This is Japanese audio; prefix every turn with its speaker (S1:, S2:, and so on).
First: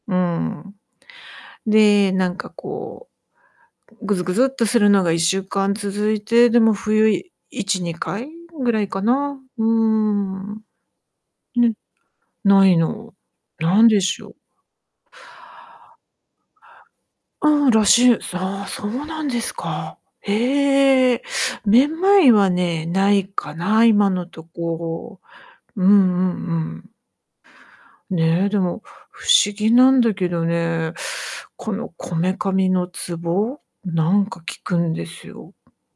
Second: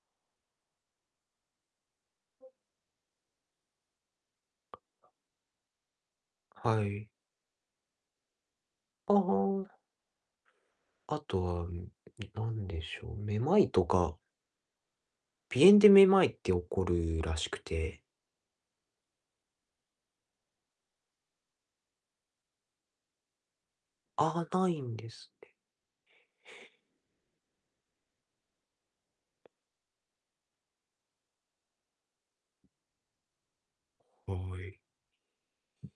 S1: うん。で、なんかこうぐずぐずっとするのが1週間続いて、でも
S2: はい。
S1: 冬1、2回ぐらいか
S2: あ
S1: な、うー
S2: あ。
S1: ん、
S2: あとは、
S1: ね、
S2: な
S1: な
S2: ん
S1: い
S2: でしょ
S1: の。
S2: う、めまいと
S1: 何で
S2: か
S1: しょう？
S2: 鼻炎でめまいって起こるらしく
S1: うん、らし
S2: て。
S1: い。ああ、そうなんですか。へえ。めまいはね、ないかな、今のと
S2: あ、ないんで
S1: こ
S2: すね。
S1: ろ。うんうんうん。ね、でも不思議なんだけどね、この、こめかみのツボ、なん
S2: は
S1: か、効く
S2: い。
S1: んですよ。